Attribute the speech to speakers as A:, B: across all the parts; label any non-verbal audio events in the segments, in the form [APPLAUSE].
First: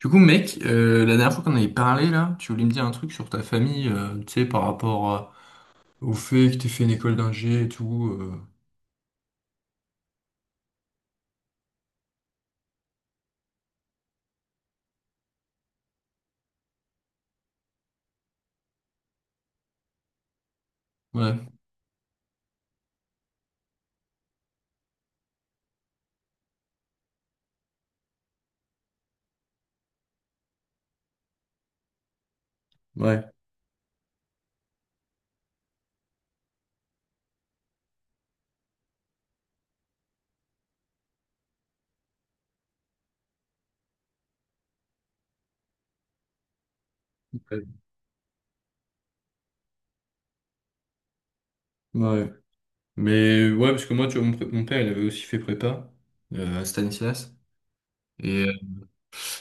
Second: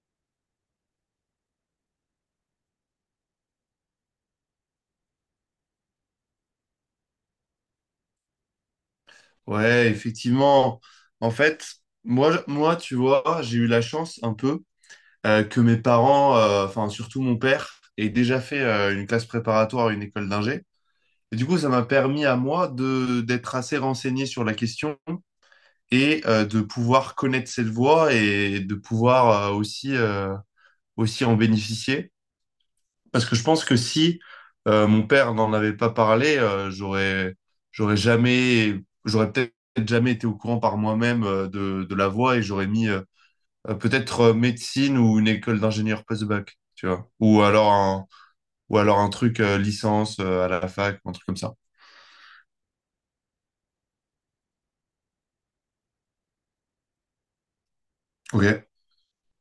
A: Du coup, mec, la dernière fois qu'on avait parlé, là, tu voulais me dire un truc sur ta famille, tu sais, par rapport au fait que t'aies fait une école d'ingé et tout. euh,
B: Ouais, effectivement. En fait, moi, tu vois, j'ai eu la chance un peu que mes parents, enfin surtout mon père, aient déjà fait une classe préparatoire à une école d'ingé.
A: Ouais,
B: Et du coup, ça m'a permis à moi de d'être assez renseigné sur la question et de pouvoir connaître cette voie et de pouvoir aussi aussi en bénéficier.
A: ouais,
B: Parce que je pense que si mon père n'en avait pas parlé, j'aurais, j'aurais jamais, j'aurais peut-être jamais été au courant par moi-même de la voie et j'aurais mis peut-être médecine ou une école d'ingénieur post-bac, tu vois.
A: ouais.
B: Ou alors un truc licence à la fac, un truc comme ça.
A: Ouais. Mais ouais, parce que moi, tu vois, mon père, il avait aussi fait prépa à Stanislas. Et euh,
B: Ok.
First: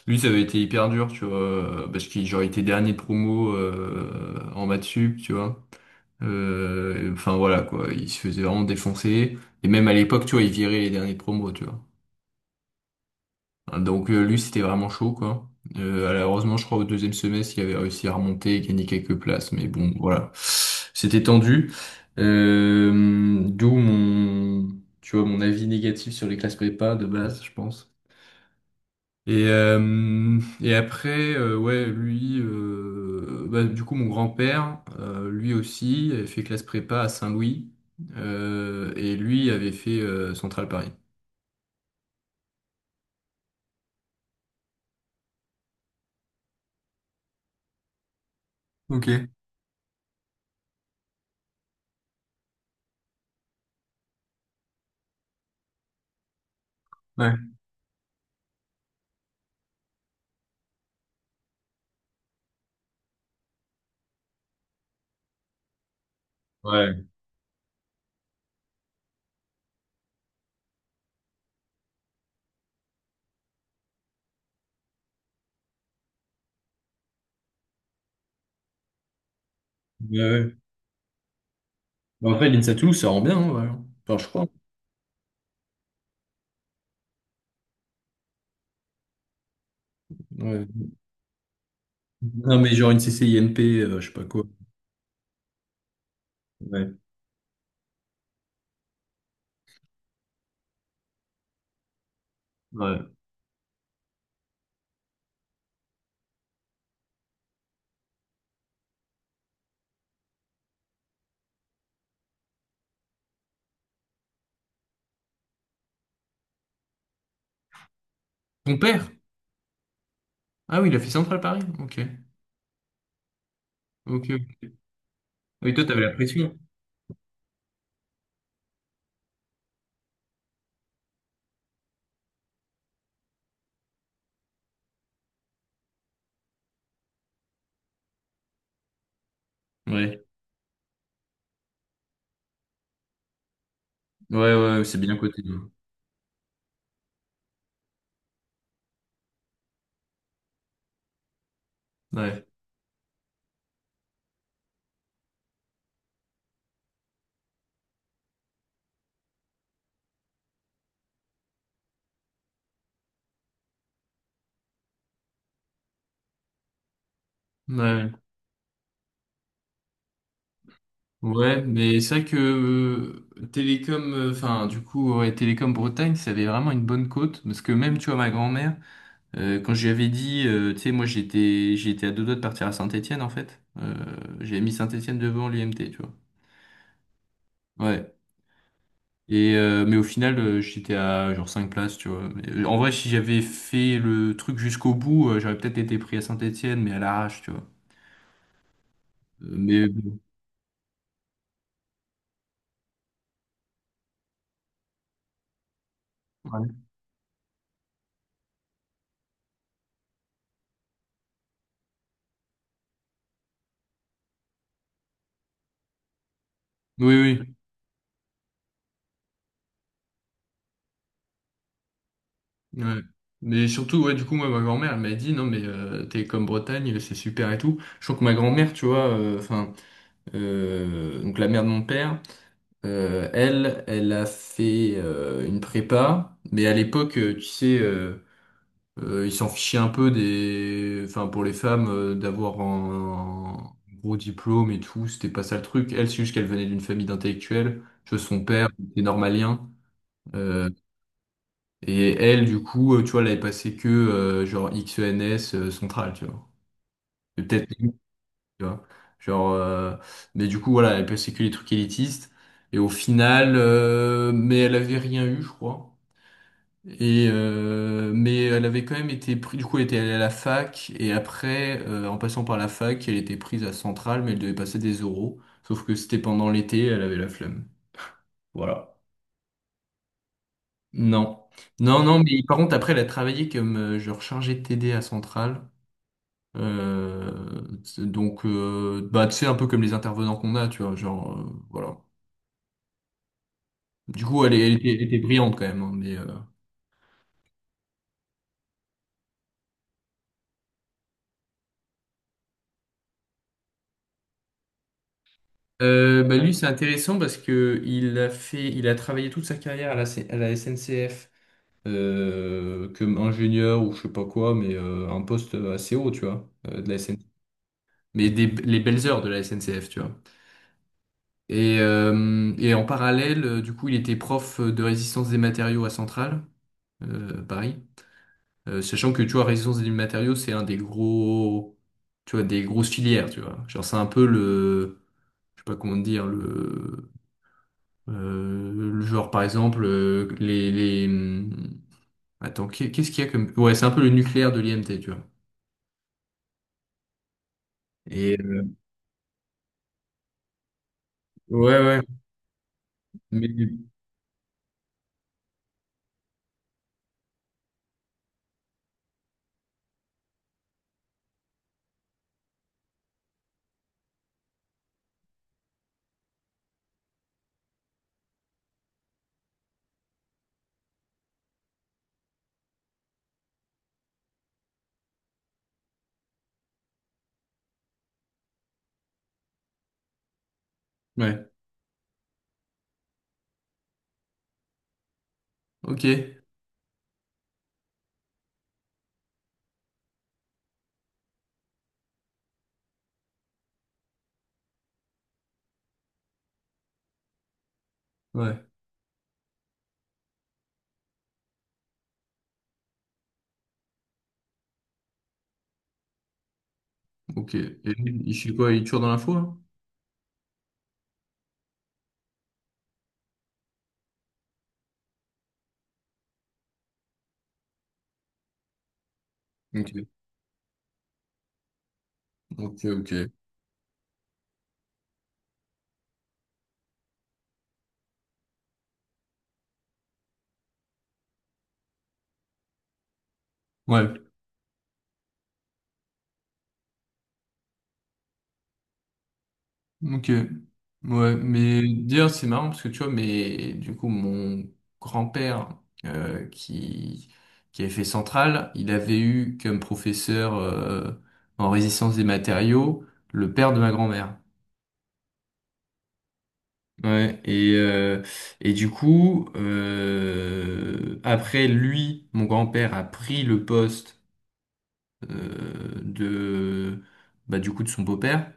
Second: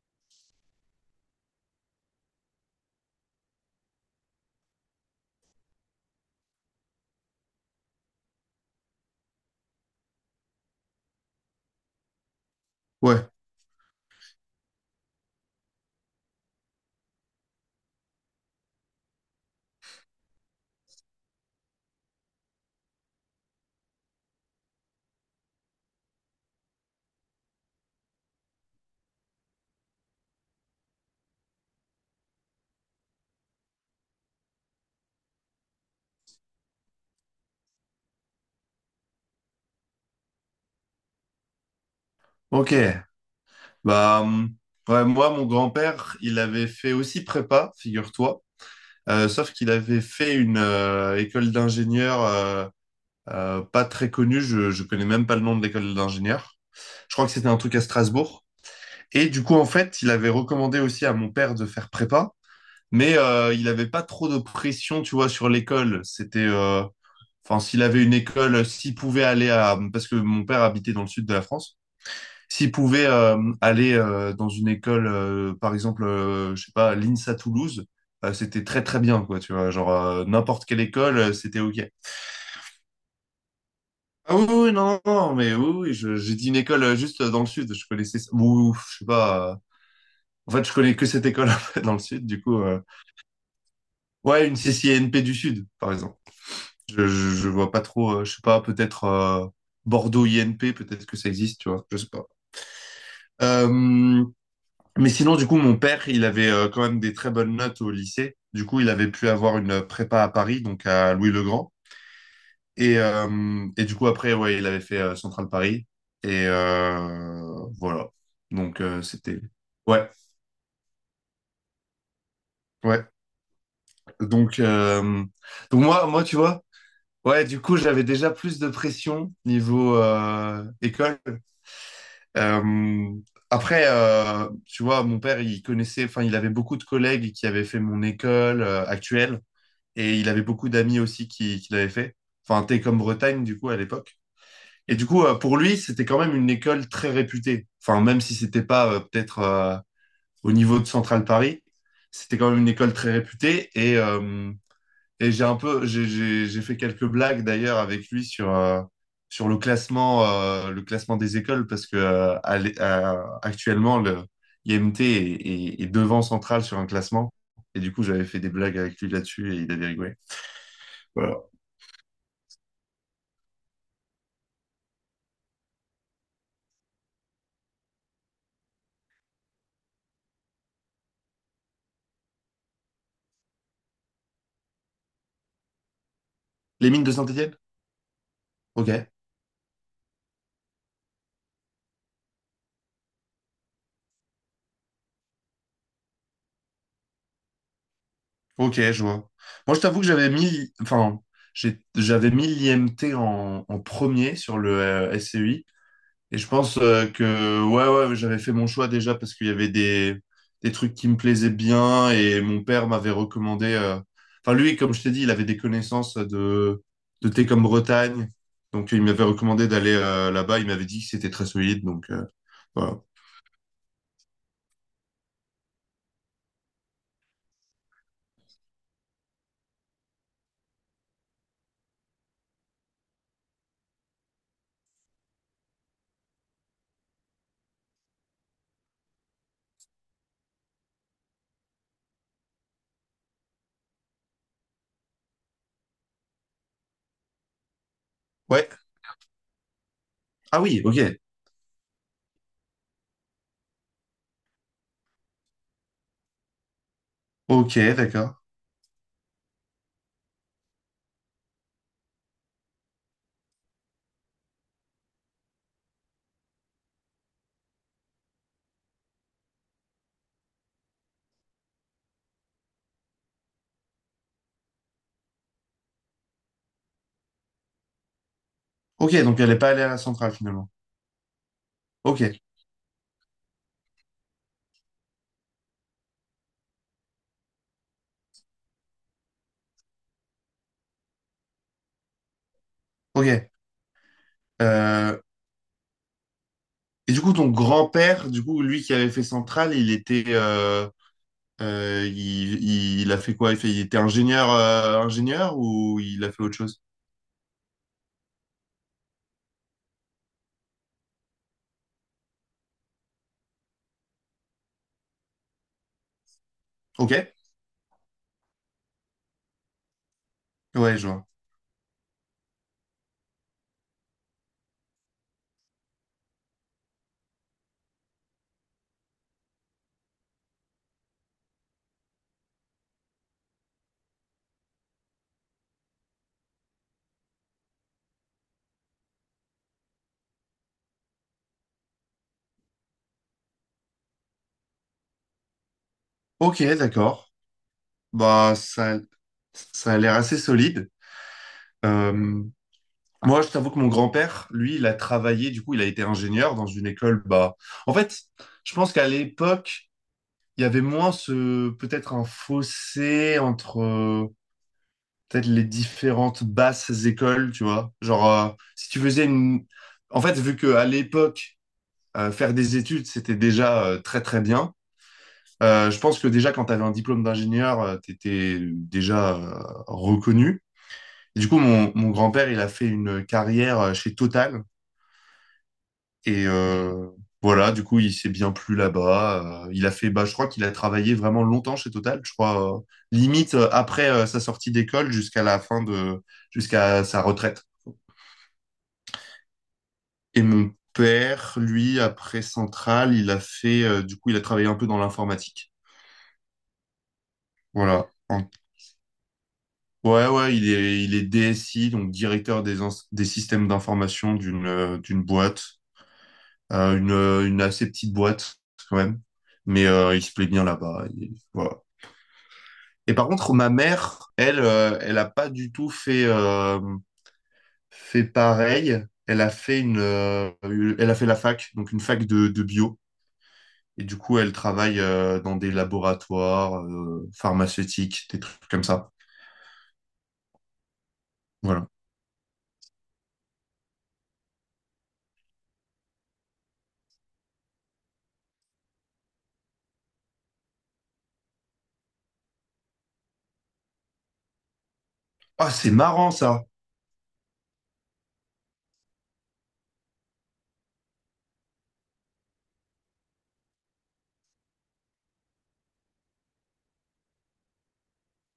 A: Lui, ça avait été hyper dur, tu vois, parce qu'il genre, il était dernier de promo en maths sup, tu vois. Enfin, voilà, quoi, il se faisait vraiment défoncer. Et même à l'époque, tu vois, il virait les derniers de promo, tu vois.
B: Ouais.
A: Donc lui, c'était vraiment chaud, quoi. Alors, heureusement, je crois au deuxième semestre, il avait réussi à remonter et gagner quelques places, mais bon, voilà, c'était tendu. D'où mon, tu vois, mon avis négatif sur les classes prépa de base, je pense. Et après, ouais, lui, bah, du coup, mon grand-père, lui aussi, avait fait classe prépa à Saint-Louis, et lui avait fait Centrale Paris.
B: Ok. Bah, ouais, moi, mon grand-père, il avait fait aussi prépa, figure-toi.
A: Ok, ouais.
B: Sauf qu'il avait fait une école d'ingénieur pas très connu, je connais même pas le nom de l'école d'ingénieur. Je crois que c'était un truc à Strasbourg. Et du coup, en fait, il avait recommandé aussi à mon père de faire prépa, mais il n'avait pas trop de pression, tu vois, sur l'école.
A: Ouais,
B: Enfin, s'il avait une école, s'il pouvait aller à, parce que mon père habitait dans le sud de la France, s'il pouvait aller dans une école, par exemple, je sais pas, l'INSA Toulouse, c'était très très bien, quoi, tu vois, genre
A: ouais, ouais.
B: n'importe quelle école, c'était OK.
A: Bah, après, l'INSATU, ça rend bien, hein, ouais. Enfin, je
B: Ah oui,
A: crois.
B: oui, non, non, mais oui, oui, j'ai dit une école juste dans le sud, je connaissais, ou, je sais pas, en fait,
A: Ouais.
B: je connais que cette école [LAUGHS] en fait, dans le sud, du coup,
A: Non, mais genre une CCINP, je sais pas quoi.
B: ouais, une C C N P du sud, par exemple.
A: Ouais.
B: Je vois pas trop, je sais pas, peut-être Bordeaux I N P peut-être que ça existe, tu vois, je sais pas.
A: Ouais.
B: Euh, mais sinon, du coup, mon père, il avait quand même des très bonnes notes au lycée, du coup, il avait pu avoir une prépa à Paris, donc à Louis-le-Grand. Et du coup, après, ouais, il avait fait Central Paris. Voilà.
A: Ton père?
B: C'était. Ouais,
A: Ah oui, il a fait Centrale Paris. Ok.
B: ouais.
A: Ok, ok.
B: Donc, euh,
A: Ah oui, toi,
B: donc
A: t'avais
B: moi,
A: la
B: moi, tu
A: pression.
B: vois, ouais, du coup, j'avais déjà plus de pression niveau école. Euh, après, tu vois, mon père, il connaissait, enfin, il avait beaucoup de collègues qui avaient fait mon école actuelle. Et
A: Ouais.
B: il avait beaucoup d'amis aussi qui l'avaient fait. Enfin, Télécom Bretagne, du coup, à l'époque.
A: Ouais, ouais,
B: Et
A: c'est
B: du
A: bien
B: coup,
A: coté.
B: pour lui, c'était quand même une école très réputée. Enfin, même si c'était pas peut-être au niveau de Central Paris, c'était
A: Ouais.
B: quand même une école très réputée. Et j'ai un peu, j'ai fait quelques blagues d'ailleurs avec lui sur, sur le classement des écoles parce que actuellement, le IMT est, est devant Central sur un classement. Et du coup,
A: Ouais.
B: j'avais fait des blagues avec lui là-dessus et il avait rigolé. Voilà.
A: Ouais, mais c'est vrai que Télécom, enfin, du coup, ouais, Télécom Bretagne, ça avait vraiment une bonne cote. Parce que même, tu vois, ma grand-mère, quand je lui avais dit, tu sais, moi, j'étais à deux doigts de partir à Saint-Étienne, en fait. J'avais mis Saint-Étienne devant l'UMT, tu vois.
B: Les mines de Saint-Étienne?
A: Ouais.
B: Ok.
A: Mais au final, j'étais à genre 5 places, tu vois. Mais, en vrai, si j'avais fait le truc jusqu'au bout, j'aurais peut-être été pris à Saint-Étienne, mais à l'arrache, tu vois.
B: Ok, je vois.
A: Euh,
B: Moi, je
A: mais
B: t'avoue que
A: bon.
B: j'avais mis, enfin, j'avais mis l'IMT en, en premier sur le SCI. Et je
A: Ouais.
B: pense que, ouais, ouais, j'avais fait mon choix déjà parce qu'il y avait des trucs qui me plaisaient bien et mon père m'avait recommandé. Enfin, lui, comme je t'ai dit, il avait des connaissances
A: Oui,
B: de thé
A: oui.
B: comme Bretagne. Donc, il m'avait recommandé d'aller là-bas. Il m'avait dit que c'était très solide. Voilà.
A: Ouais. Mais surtout, ouais, du coup, moi, ma grand-mère, elle m'a dit, non, mais t'es comme Bretagne, c'est super et tout. Je trouve que ma grand-mère, tu vois, enfin, donc la mère de mon père, elle a fait une prépa, mais à l'époque, tu sais. Ils s'en fichaient un peu des, enfin pour les femmes d'avoir un gros diplôme et tout, c'était pas ça le truc. Elle, c'est juste qu'elle venait d'une famille d'intellectuels. Tu vois, son père
B: Ouais.
A: était normalien.
B: Ah
A: Euh,
B: oui, ok.
A: et elle, du coup, tu vois, elle avait passé que genre XENS central, tu vois. Et peut-être,
B: Ok,
A: tu
B: d'accord.
A: vois. Genre, mais du coup, voilà, elle passait que les trucs élitistes. Et au final, mais elle avait rien eu, je crois. Mais elle avait quand même été prise, du coup elle était allée à la fac, et après, en passant par la fac, elle était prise à Centrale, mais elle devait passer des oraux, sauf que c'était pendant l'été, elle avait la flemme. Voilà.
B: Ok, donc elle n'est pas allée à la centrale finalement.
A: Non. Non, non,
B: Ok,
A: mais par contre après elle a travaillé comme genre chargée de TD à Centrale. Donc bah, tu sais, un peu comme les intervenants qu'on a, tu vois, genre voilà.
B: ok.
A: Du coup elle était
B: Euh,
A: brillante quand même, hein,
B: et du coup, ton grand-père, du coup, lui qui avait fait Centrale, il, il a fait quoi? Il fait, il était ingénieur, ingénieur ou il a
A: Bah
B: fait
A: lui,
B: autre
A: c'est
B: chose?
A: intéressant parce que il a travaillé toute sa carrière à la SNCF comme ingénieur ou je sais pas quoi, mais un poste assez haut, tu vois, de la
B: Ok,
A: SNCF. Mais des, les belles heures de la SNCF, tu vois.
B: ouais, je vois.
A: Et en parallèle, du coup, il était prof de résistance des matériaux à Centrale, Paris. Sachant que, tu vois, résistance des matériaux, c'est un des gros, tu vois, des grosses filières, tu vois. Genre, c'est un peu le, je sais pas comment dire, le genre par exemple les attends, qu'est-ce qu'il y a comme, ouais, c'est un peu le nucléaire de l'IMT, tu vois.
B: Ok, d'accord.
A: et
B: Bah,
A: euh,
B: ça a l'air assez solide.
A: ouais ouais,
B: Euh, moi, je t'avoue que mon
A: mais
B: grand-père, lui, il a travaillé, du coup, il a été ingénieur dans une école. Bah, en fait, je pense qu'à l'époque, il y avait moins ce, peut-être un fossé entre peut-être les différentes basses écoles, tu vois. Si tu faisais une... En fait, vu que à l'époque, faire des études, c'était déjà très, très bien. Je pense que déjà, quand tu avais un diplôme d'ingénieur, tu étais déjà reconnu. Et du
A: ouais.
B: coup, mon grand-père, il a fait une carrière chez Total.
A: Ok,
B: Et euh, voilà, du coup, il s'est bien plu là-bas. Il a fait, bah, je crois qu'il a travaillé vraiment longtemps chez Total. Je crois, limite après sa sortie d'école jusqu'à la fin de, jusqu'à sa retraite.
A: ouais,
B: Et mon père, lui, après Centrale, du coup, il a travaillé un peu dans l'informatique.
A: ok. Et,
B: Voilà.
A: il
B: En-
A: fait quoi? Il est toujours dans l'info là?
B: Ouais, ouais, il est DSI, donc directeur des, des systèmes d'information d'une d'une boîte, une assez petite boîte quand même, mais
A: Ok,
B: il se plaît bien là-bas. Il- Voilà.
A: ok,
B: Et par
A: ok.
B: contre, ma mère, elle, elle a pas du tout fait, fait pareil. Elle a fait une- elle a fait la fac, donc une fac de bio. Et du
A: Ouais.
B: coup, elle travaille dans des laboratoires pharmaceutiques, des trucs comme ça.
A: Ok. Ouais, mais
B: Voilà.
A: dire c'est marrant parce que tu vois, mais du coup, mon grand-père euh, qui, qui avait fait Centrale, il avait eu comme professeur en résistance des matériaux le père de ma grand-mère.
B: Ah, c'est marrant ça.
A: Ouais, et du coup, après lui, mon grand-père a pris le poste euh, de, bah, du coup, de son beau-père.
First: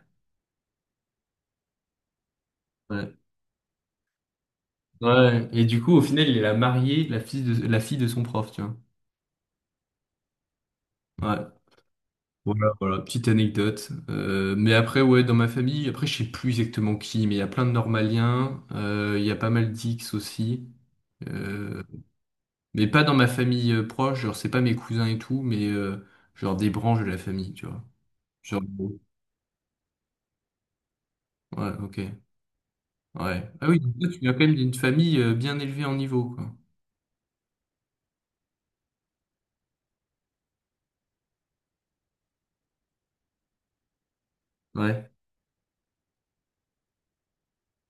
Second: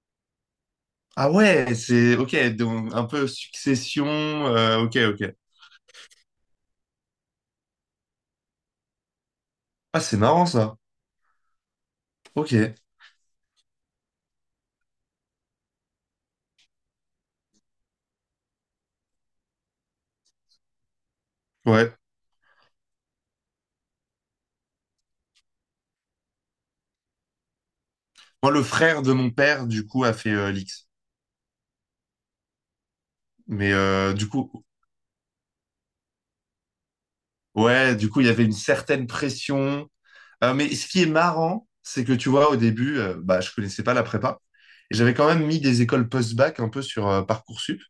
B: Ah ouais, c'est ok, donc un peu succession. Ok, ok.
A: Ouais. Et du coup, au final, il a marié la fille de son prof, tu vois.
B: Ah, c'est marrant ça.
A: Ouais.
B: Ok,
A: Voilà, voilà, petite anecdote. Mais après, ouais, dans ma famille, après, je sais plus exactement qui, mais il y a plein de normaliens, il y a pas mal d'X aussi. Euh,
B: ouais.
A: mais pas dans ma famille proche, genre c'est pas mes cousins et tout, mais genre des branches de la famille, tu vois.
B: Moi,
A: Genre,
B: le frère de mon père, du coup, a fait l'X.
A: ouais, ok. Ouais. Ah
B: Mais
A: oui, donc toi,
B: euh,
A: tu
B: du
A: viens quand
B: coup,
A: même d'une famille bien élevée en niveau, quoi.
B: ouais, du coup, il y avait une certaine pression. Mais ce qui est marrant, c'est que tu vois, au début, bah, je connaissais pas la prépa. Et
A: Ouais,
B: j'avais quand même mis des écoles post-bac un peu sur Parcoursup.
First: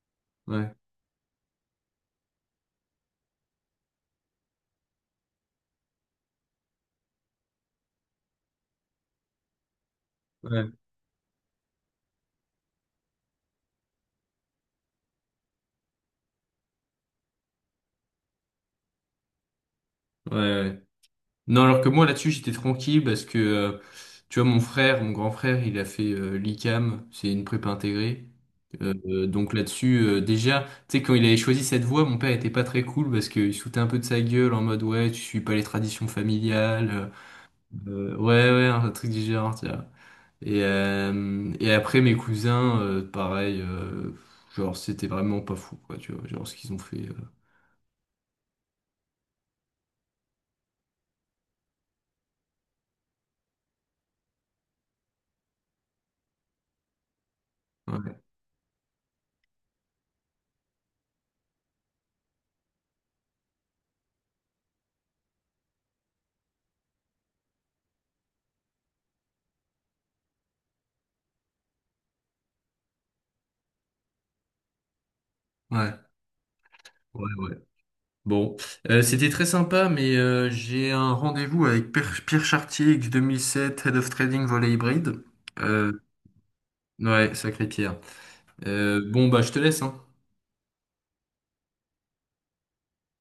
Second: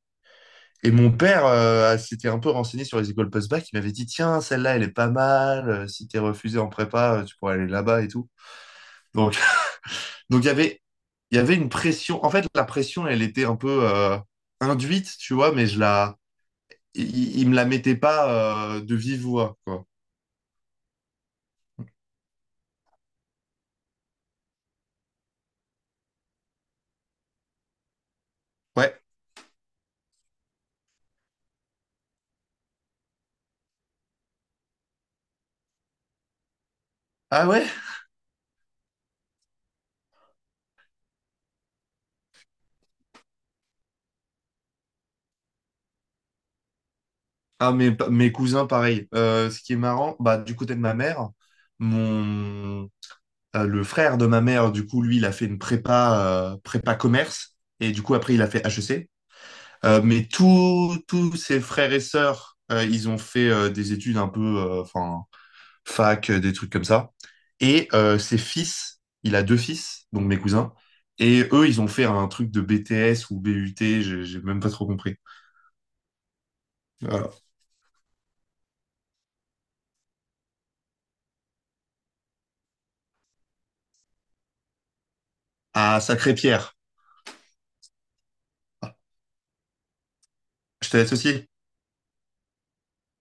A: ouais,
B: Et mon père s'était un peu renseigné sur les écoles post-bac. Il m'avait dit, tiens, celle-là, elle est pas mal. Si t'es refusé en prépa, tu pourrais aller là-bas et tout. Donc, [LAUGHS] donc
A: ouais,
B: il y avait une pression. En fait, la pression, elle était un peu induite, tu vois, mais je la, il me la mettait pas de vive voix, quoi.
A: ouais. Ouais. Non, alors que moi là-dessus j'étais tranquille parce que tu vois, mon grand frère, il a fait l'ICAM, c'est une prépa intégrée.
B: Ouais.
A: Donc là-dessus déjà, tu sais, quand il avait choisi cette voie, mon père était pas très cool parce qu'il se foutait un peu de sa gueule en mode ouais tu suis pas les traditions familiales,
B: Ah ouais?
A: ouais ouais un truc du genre, tu vois. Et après mes cousins, pareil, genre c'était vraiment pas fou quoi tu vois, genre ce qu'ils ont fait.
B: Ah, mes cousins, pareil. Ce qui est marrant, bah, du côté de ma mère, mon, le frère de ma mère, du coup, lui, il a fait une prépa, prépa commerce. Et du coup,
A: Ouais,
B: après, il a fait HEC. Mais tous ses frères et sœurs, ils ont fait des études un peu, enfin, fac, des trucs comme ça. Et ses fils, il a 2 fils, donc mes cousins, et eux, ils ont fait un truc de BTS ou BUT, j'ai même pas trop compris.
A: ouais, ouais.
B: Voilà.
A: Ouais. Bon, c'était très sympa, mais j'ai un rendez-vous avec Pierre Chartier, X 2007 Head of Trading Volet Hybride. Euh,
B: Ah, Sacré-Pierre.
A: ouais, sacré Pierre.
B: Ah,
A: Bon, bah, je te laisse, hein.
B: je te laisse aussi.